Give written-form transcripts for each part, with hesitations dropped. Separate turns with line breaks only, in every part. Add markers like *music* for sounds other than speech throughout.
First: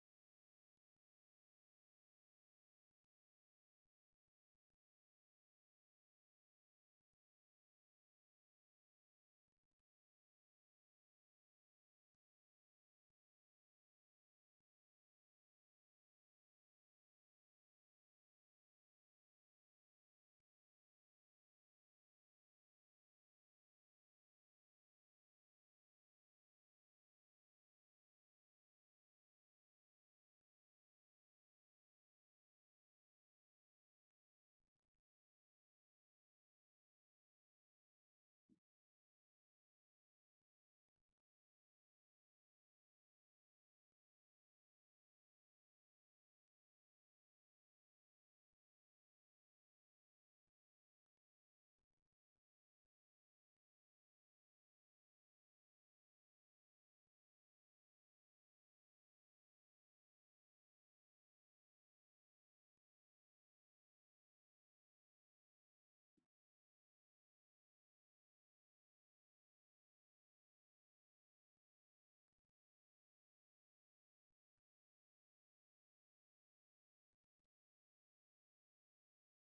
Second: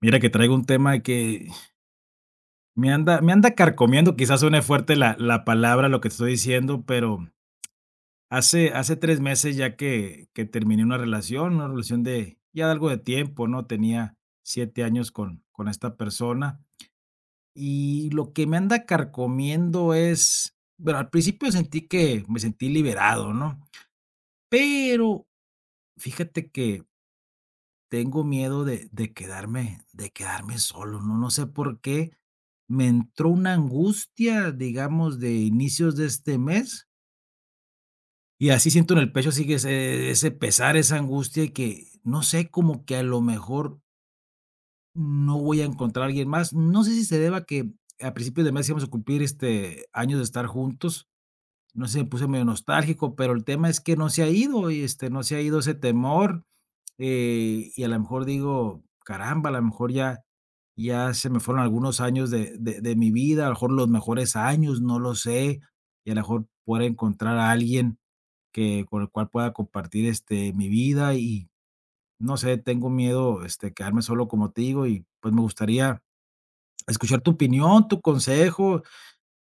Mira que traigo un tema que me anda carcomiendo, quizás suene fuerte la palabra, lo que te estoy diciendo, pero hace 3 meses ya que terminé una relación de ya de algo de tiempo, ¿no? Tenía 7 años con esta persona y lo que me anda carcomiendo es, bueno, al principio sentí que me sentí liberado, ¿no? Pero fíjate que tengo miedo de quedarme solo, no sé por qué me entró una angustia, digamos, de inicios de este mes, y así siento en el pecho sigue ese pesar, esa angustia, y que no sé, como que a lo mejor no voy a encontrar a alguien más. No sé si se deba a que a principios de mes íbamos a cumplir, este, años de estar juntos, no sé, me puse medio nostálgico, pero el tema es que no se ha ido, y, este, no se ha ido ese temor. Y a lo mejor digo, caramba, a lo mejor ya se me fueron algunos años de mi vida, a lo mejor los mejores años, no lo sé, y a lo mejor pueda encontrar a alguien que con el cual pueda compartir, este, mi vida y no sé, tengo miedo, este, quedarme solo, como te digo, y pues me gustaría escuchar tu opinión, tu consejo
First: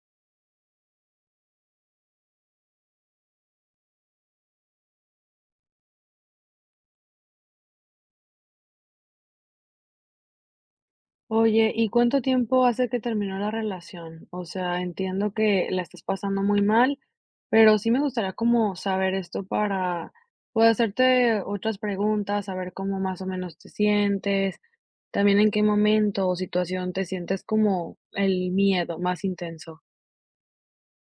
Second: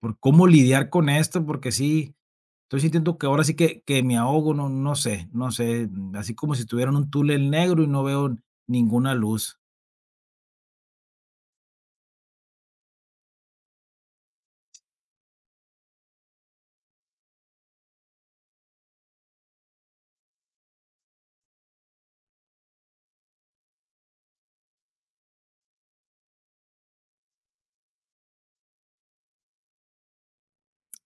por cómo lidiar con esto, porque sí, estoy sintiendo que ahora sí que me ahogo, no sé así como si estuviera en un túnel negro y no veo ninguna luz.
Oye, ¿y cuánto tiempo hace que terminó la relación? O sea, entiendo que la estás pasando muy mal, pero sí me gustaría como saber esto para poder hacerte otras preguntas, saber cómo más o menos te sientes, también en qué momento o situación te sientes como el miedo más intenso.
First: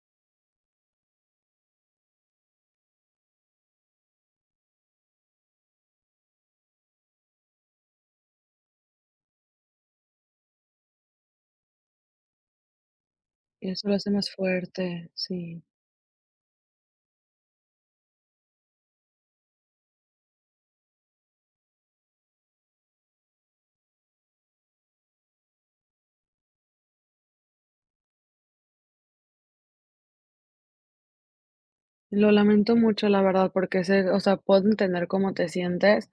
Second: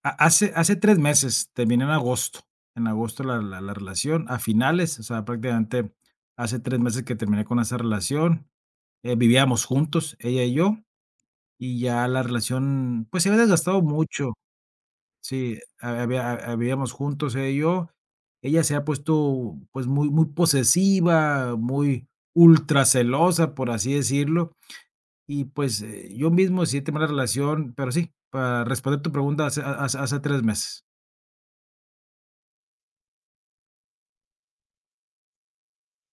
Ha hace hace 3 meses, terminé en agosto la relación, a finales, o sea, prácticamente hace 3 meses que terminé con esa relación, vivíamos juntos, ella y yo, y ya la relación, pues, se había
Y
desgastado
eso lo hace más
mucho.
fuerte,
Sí,
sí.
ha había habíamos juntos ella y yo. Ella se ha puesto, pues, muy muy posesiva, muy ultracelosa, por así decirlo, y, pues, yo mismo sí terminé la relación, pero sí, para responder tu pregunta, hace ha hace hace 3 meses.
Lo lamento mucho, la verdad, porque sé, o sea, puedo entender cómo te sientes.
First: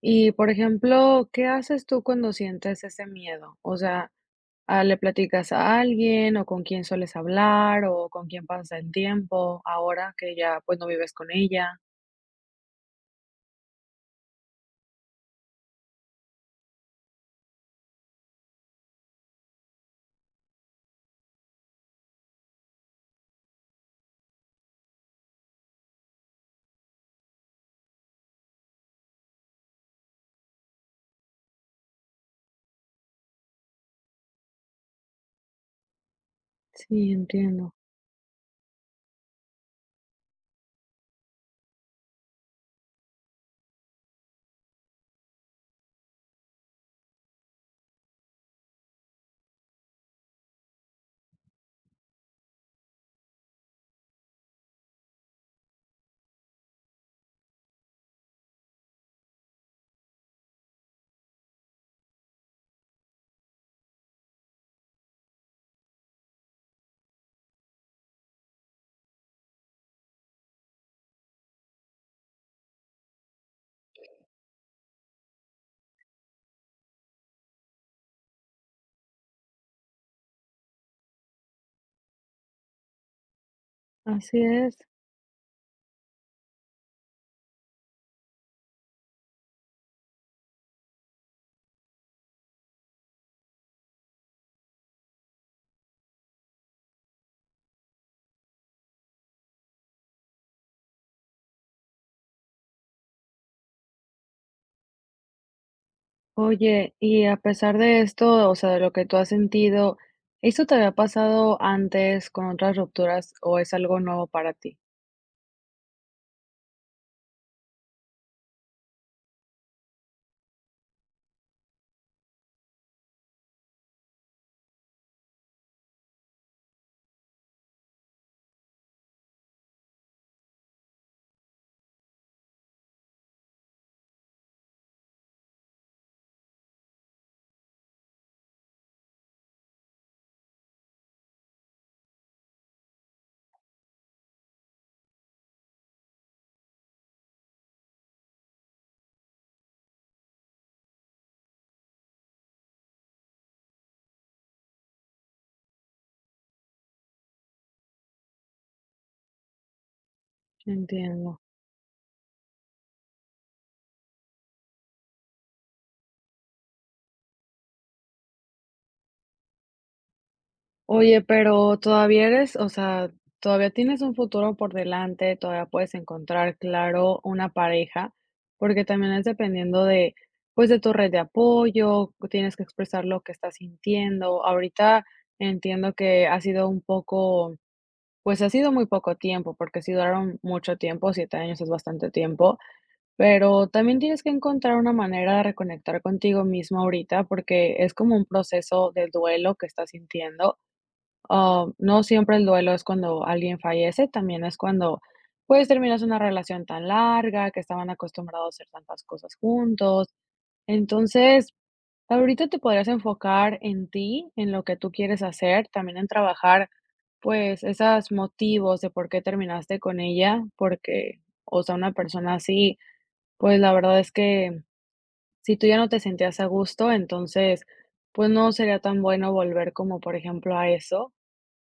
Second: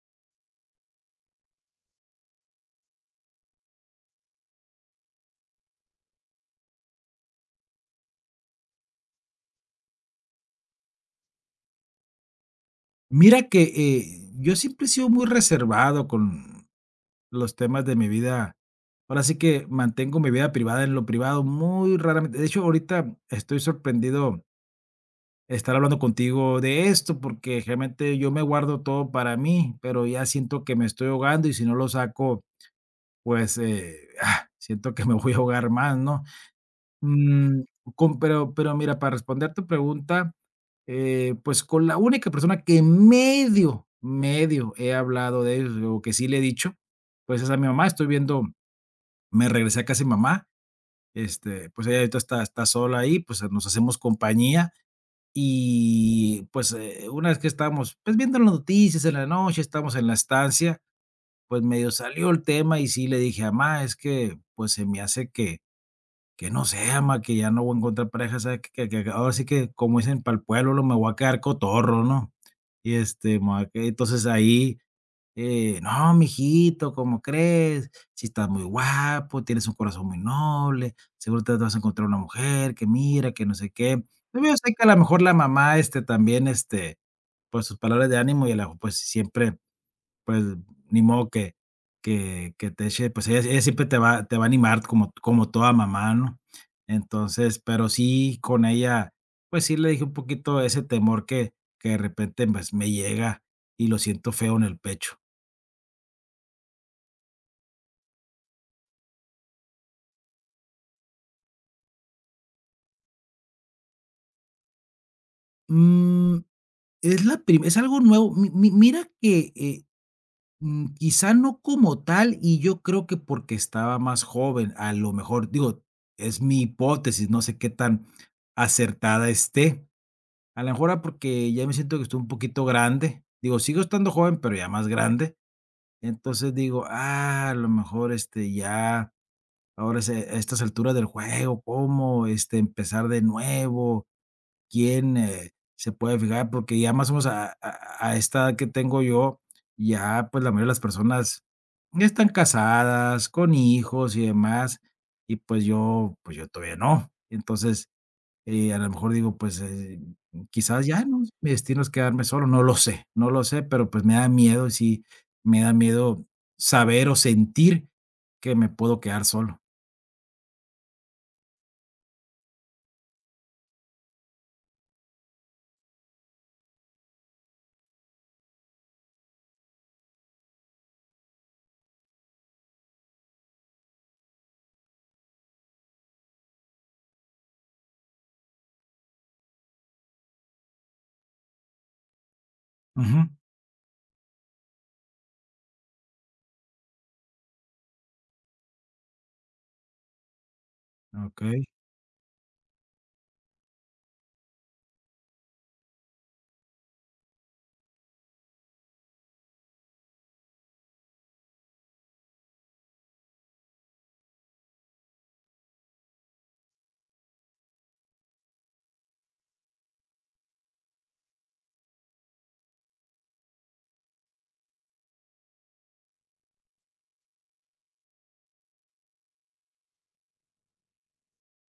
Y, por ejemplo, ¿qué haces tú cuando sientes ese miedo? O sea, ¿le platicas a alguien o con quién sueles hablar o con quién pasas el tiempo ahora que ya pues no vives con ella?
Mira que, yo siempre he sido muy reservado con los temas de mi vida. Ahora sí que mantengo mi vida privada en lo privado, muy raramente. De hecho, ahorita estoy sorprendido estar hablando contigo de esto, porque realmente yo me guardo todo para mí, pero ya siento que me estoy ahogando y si no lo saco, pues, *laughs* ah, siento que me voy a ahogar más, ¿no?
Sí,
Mm,
entiendo.
con pero mira, para responder tu pregunta, pues, con la única persona que medio, medio he hablado de ello, o que sí le he dicho, pues, es a mi mamá. Estoy viendo me regresé a casa de mamá, este, pues, ella ahorita está sola ahí, pues, nos hacemos compañía. Y, pues, una vez que estábamos, pues, viendo las noticias en la noche, estábamos en la estancia, pues, medio salió el tema y sí le dije: "Amá, es que, pues, se me hace que no sé, amá, que ya no voy a encontrar pareja, ¿sabes? Que ahora sí que, como dicen para el pueblo, lo me voy a quedar cotorro, ¿no?". Y, este, me voy a que entonces ahí no, mijito, ¿cómo crees? Si estás muy guapo, tienes un corazón muy noble, seguro te vas a encontrar una mujer que mira, que no sé qué.
Así
Pero yo sé
es.
que a lo mejor la mamá, este, también, este, pues sus palabras de ánimo y el ajo, pues siempre, pues ni modo que te eche, pues ella siempre te va a animar como, como toda mamá, ¿no? Entonces, pero sí, con ella, pues sí le dije un poquito ese temor que de repente pues, me llega y lo siento feo en el pecho.
Oye, y a pesar de esto, o sea, de lo que tú has sentido, ¿esto te había pasado antes con otras rupturas o es algo nuevo para ti?
Mm, es la prim es algo nuevo. Mi mi mira que, quizá no como tal, y yo creo que porque estaba más joven, a lo mejor, digo, es mi hipótesis, no sé qué tan acertada esté. A lo mejor ahora porque ya me siento que estoy un poquito grande, digo, sigo estando joven, pero ya más grande. Entonces digo: "Ah, a lo mejor, este, ya ahora es a estas alturas del juego, ¿cómo, este, empezar de nuevo?" quién, se puede fijar, porque ya más o menos a esta edad que tengo yo, ya, pues, la mayoría de las personas ya están casadas, con hijos y demás, y pues yo todavía no. Entonces, a lo mejor digo, pues, quizás ya, ¿no?
Entiendo.
Mi destino es quedarme solo, no lo sé, no lo sé, pero, pues, me da miedo, sí, me da miedo saber o sentir que me puedo quedar solo.
Oye, pero todavía eres, o sea, todavía tienes un futuro por delante, todavía puedes encontrar, claro, una pareja, porque también es dependiendo de, pues, de tu red de apoyo, tienes que expresar lo que estás sintiendo. Ahorita entiendo que ha sido un poco, pues ha sido muy poco tiempo, porque si duraron mucho tiempo, 7 años es bastante tiempo,
Ujú,
pero también tienes que encontrar una manera de reconectar contigo mismo ahorita, porque es como un proceso de duelo que estás sintiendo.
okey,
Ah, no siempre el duelo es cuando alguien fallece, también es cuando, pues, terminas una relación tan larga, que estaban acostumbrados a hacer tantas cosas juntos. Entonces, ahorita te podrías enfocar en ti, en lo que tú quieres hacer, también en trabajar, pues, esos motivos de por qué terminaste con ella, porque, o sea, una persona así, pues, la verdad es que si tú ya no te sentías a gusto, entonces, pues, no sería tan bueno volver como, por ejemplo, a eso.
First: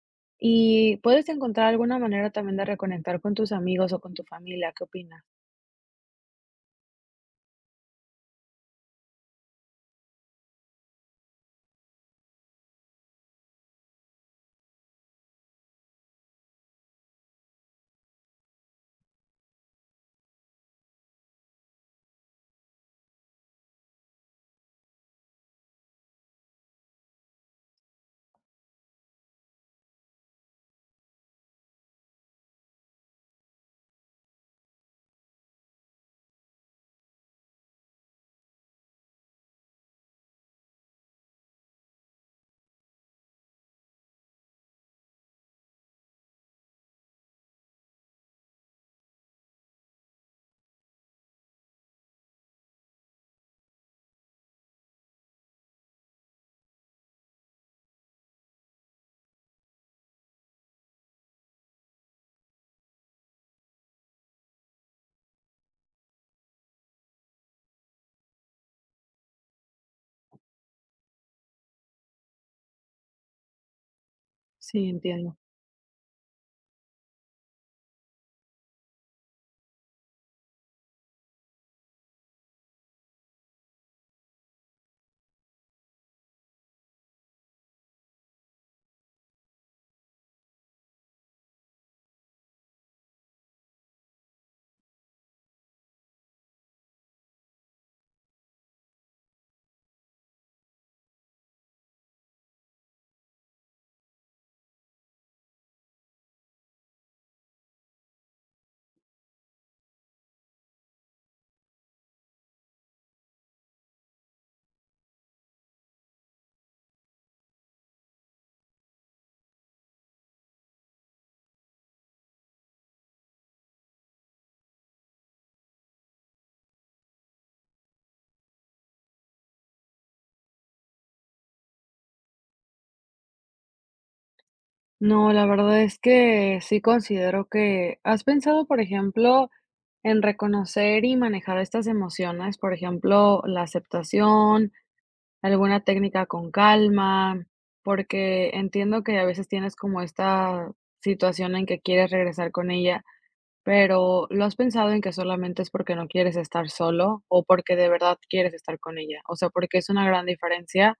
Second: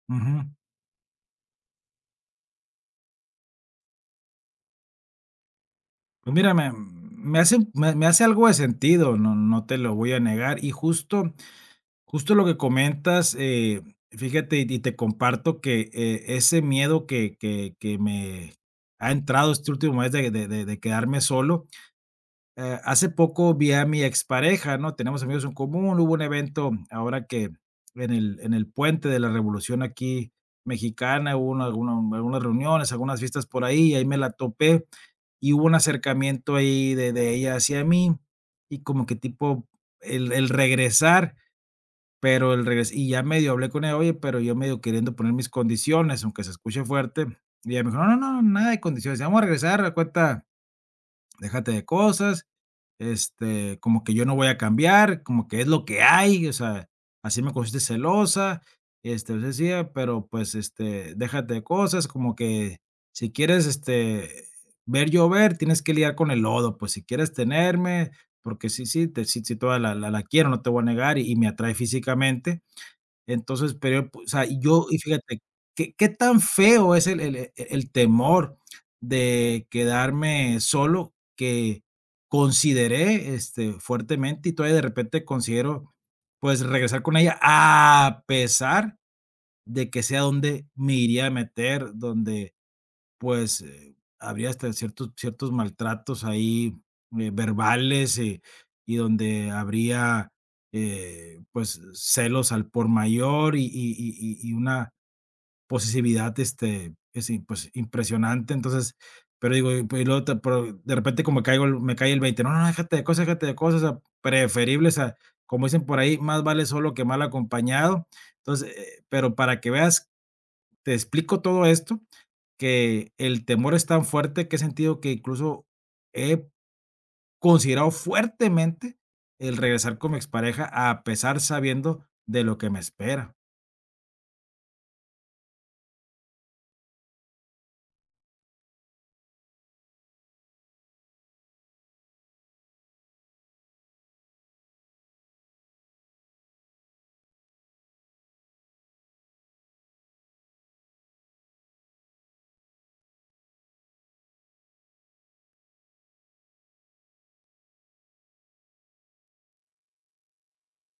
ujú.
Y puedes encontrar alguna manera también de reconectar con tus amigos o con tu familia, ¿qué opinas?
Pues mira, me hace me hace algo de sentido, no te lo voy a negar. Y justo justo lo que comentas, fíjate, y te comparto que, ese miedo que me ha entrado este último mes de quedarme solo, hace poco vi a mi expareja, ¿no? Tenemos amigos en común, hubo un evento ahora que en el puente de la Revolución aquí mexicana, hubo una alguna algunas reuniones, algunas fiestas por ahí, y ahí me la topé y hubo un acercamiento ahí de ella hacia mí, y como que tipo el regresar, pero el regres y ya medio hablé con ella: "Oye, pero yo medio queriendo poner mis condiciones, aunque se escuche fuerte", y ella me dijo: "No, no, no, nada de condiciones, vamos a regresar, haz cuenta déjate de cosas, este, como que yo no voy a cambiar, como que es lo que hay, o sea, así me cogiste celosa, este, yo decía, pero pues, este, déjate de cosas, como que si quieres, este, ver llover, tienes que lidiar con el lodo, pues si quieres tenerme, porque sí, sí, te, sí, sí, toda la, la, la quiero, no te voy a negar y me atrae físicamente, entonces, pero, o sea, y
Sí,
yo y
entiendo.
fíjate, ¿qué qué tan feo es el temor de quedarme solo que consideré, este, fuertemente y todavía de repente considero, pues, regresar con ella, a pesar de que sea donde me iría a meter, donde pues, habría hasta ciertos maltratos ahí, verbales, y donde habría, pues, celos al por mayor y una posesividad, este, es im pues, impresionante. Entonces, pero digo, y pues, y luego te pero de repente como caigo el me cae el 20 no, no, no, déjate de cosas, o sea, preferibles a como dicen por ahí, más vale solo que mal acompañado. Entonces, pero para que veas te explico todo esto, que el temor es tan fuerte que he sentido que incluso he considerado fuertemente el regresar con mi expareja, a pesar sabiendo de lo que me espera.
No, la verdad es que sí considero que, ¿has pensado, por ejemplo, en reconocer y manejar estas emociones? Por ejemplo, la aceptación, alguna técnica con calma, porque entiendo que a veces tienes como esta situación en que quieres regresar con ella. Pero, ¿lo has pensado en que solamente es porque no quieres estar solo o porque de verdad quieres estar con ella? O sea, porque es una gran diferencia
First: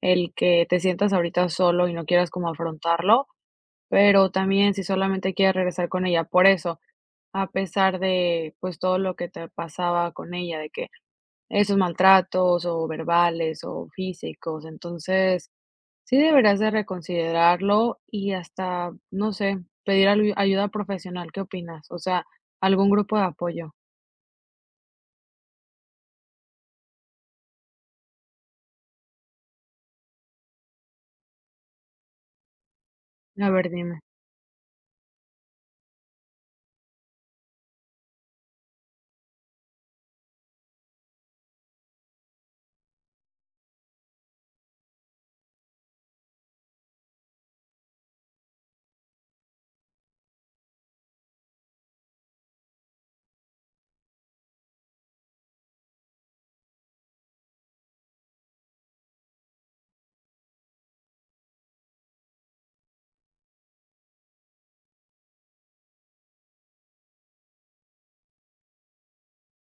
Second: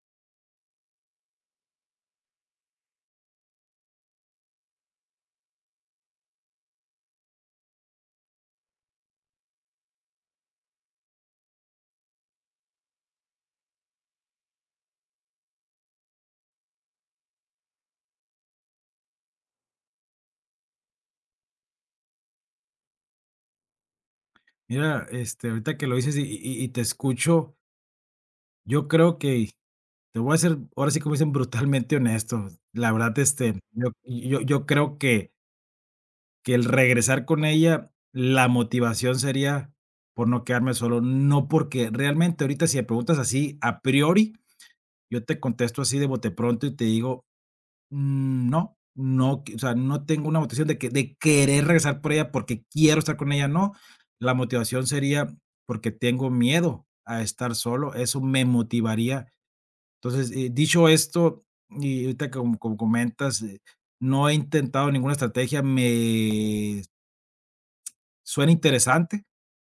el que te sientas ahorita solo y no quieras como afrontarlo, pero también si solamente quieres regresar con ella por eso, a pesar de, pues, todo lo que te pasaba con ella, de que esos maltratos o verbales o físicos. Entonces, sí deberás de reconsiderarlo y hasta, no sé, pedir alu ayuda profesional, ¿qué opinas? O sea, algún grupo de apoyo.
Mira, este, ahorita que lo dices y te escucho, yo creo que te voy a ser, ahora sí, como dicen, *laughs* brutalmente honesto. La verdad,
A
este,
ver,
yo
dime.
yo yo creo que el regresar con ella, la motivación sería por no quedarme solo, no porque realmente ahorita si me preguntas así a priori, yo te contesto así de bote pronto y te digo: "Mm, no, no qui o sea, no tengo una motivación de que de querer regresar por ella porque quiero estar con ella, no. La motivación sería porque tengo miedo a estar solo, eso me motivaría". Entonces, dicho esto, y ahorita como como comentas, no he intentado ninguna estrategia, me suena interesante.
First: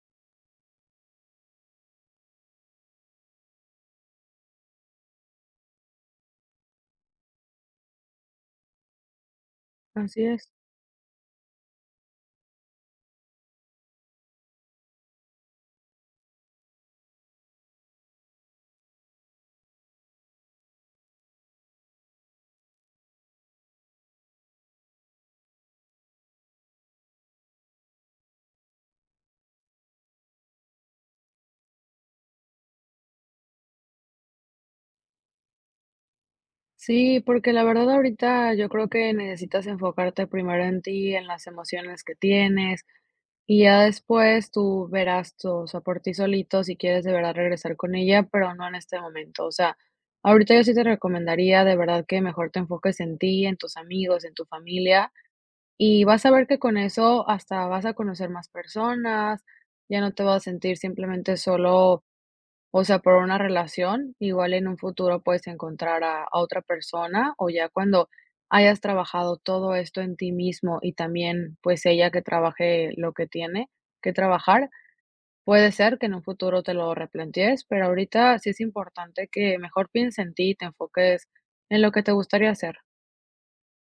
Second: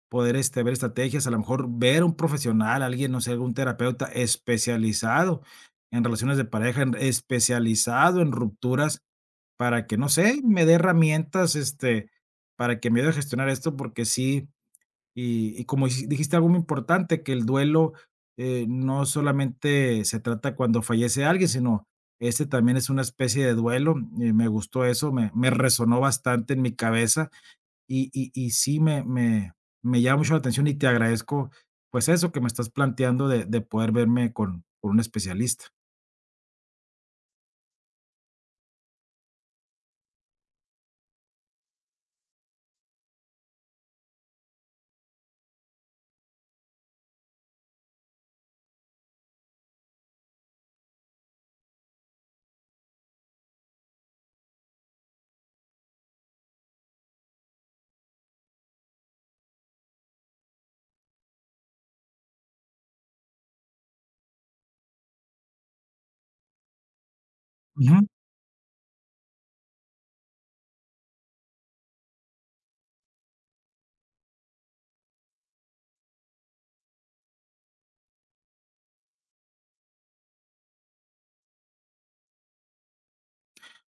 Poder, este, ver estrategias, a lo mejor ver a un profesional, alguien, no sé, algún terapeuta especializado en relaciones de pareja, en especializado en rupturas, para que, no
Así
sé,
es.
me dé herramientas, este, para que me ayude a gestionar esto, porque sí, y como dijiste algo muy importante, que el duelo, no solamente se trata cuando fallece alguien, sino este también es una especie de duelo, y me gustó eso, me resonó bastante en mi cabeza, y sí me llama mucho la atención y te agradezco, pues, eso que me estás planteando de poder verme con un especialista.
Sí, porque la verdad ahorita yo creo que necesitas enfocarte primero en ti, en las emociones que tienes, y ya después tú verás tú, o sea, por ti solito si quieres de verdad regresar con ella, pero no en este momento. O sea, ahorita yo sí te recomendaría de verdad que mejor te enfoques en ti, en tus amigos, en tu familia. Y vas a ver que con eso hasta vas a conocer más personas, ya no te vas a sentir simplemente solo, o sea, por una relación, igual en un futuro puedes encontrar a otra persona o ya
Ujú.
cuando hayas trabajado todo esto en ti mismo y también pues ella que trabaje lo que tiene que trabajar, puede ser que en un futuro te lo replantees, pero ahorita sí es importante que mejor pienses en ti y te enfoques en lo que te gustaría hacer.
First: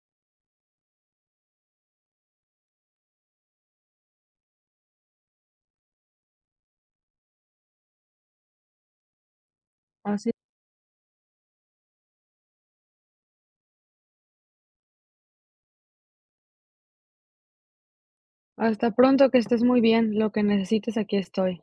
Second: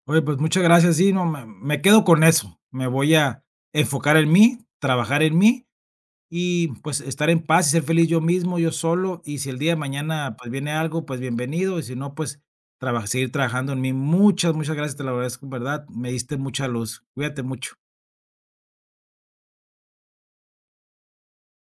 Oye, pues, muchas gracias. Sí, no, me quedo con eso. Me voy a enfocar en mí, trabajar en mí y, pues, estar en paz y ser feliz yo mismo, yo solo. Y si el día de
Así,
mañana, pues, viene algo, pues, bienvenido, y si no, pues, traba seguir trabajando en mí. Muchas, muchas gracias, te lo agradezco, en verdad. Me diste mucha luz. Cuídate mucho.
hasta pronto, que estés muy bien, lo que necesites, aquí estoy.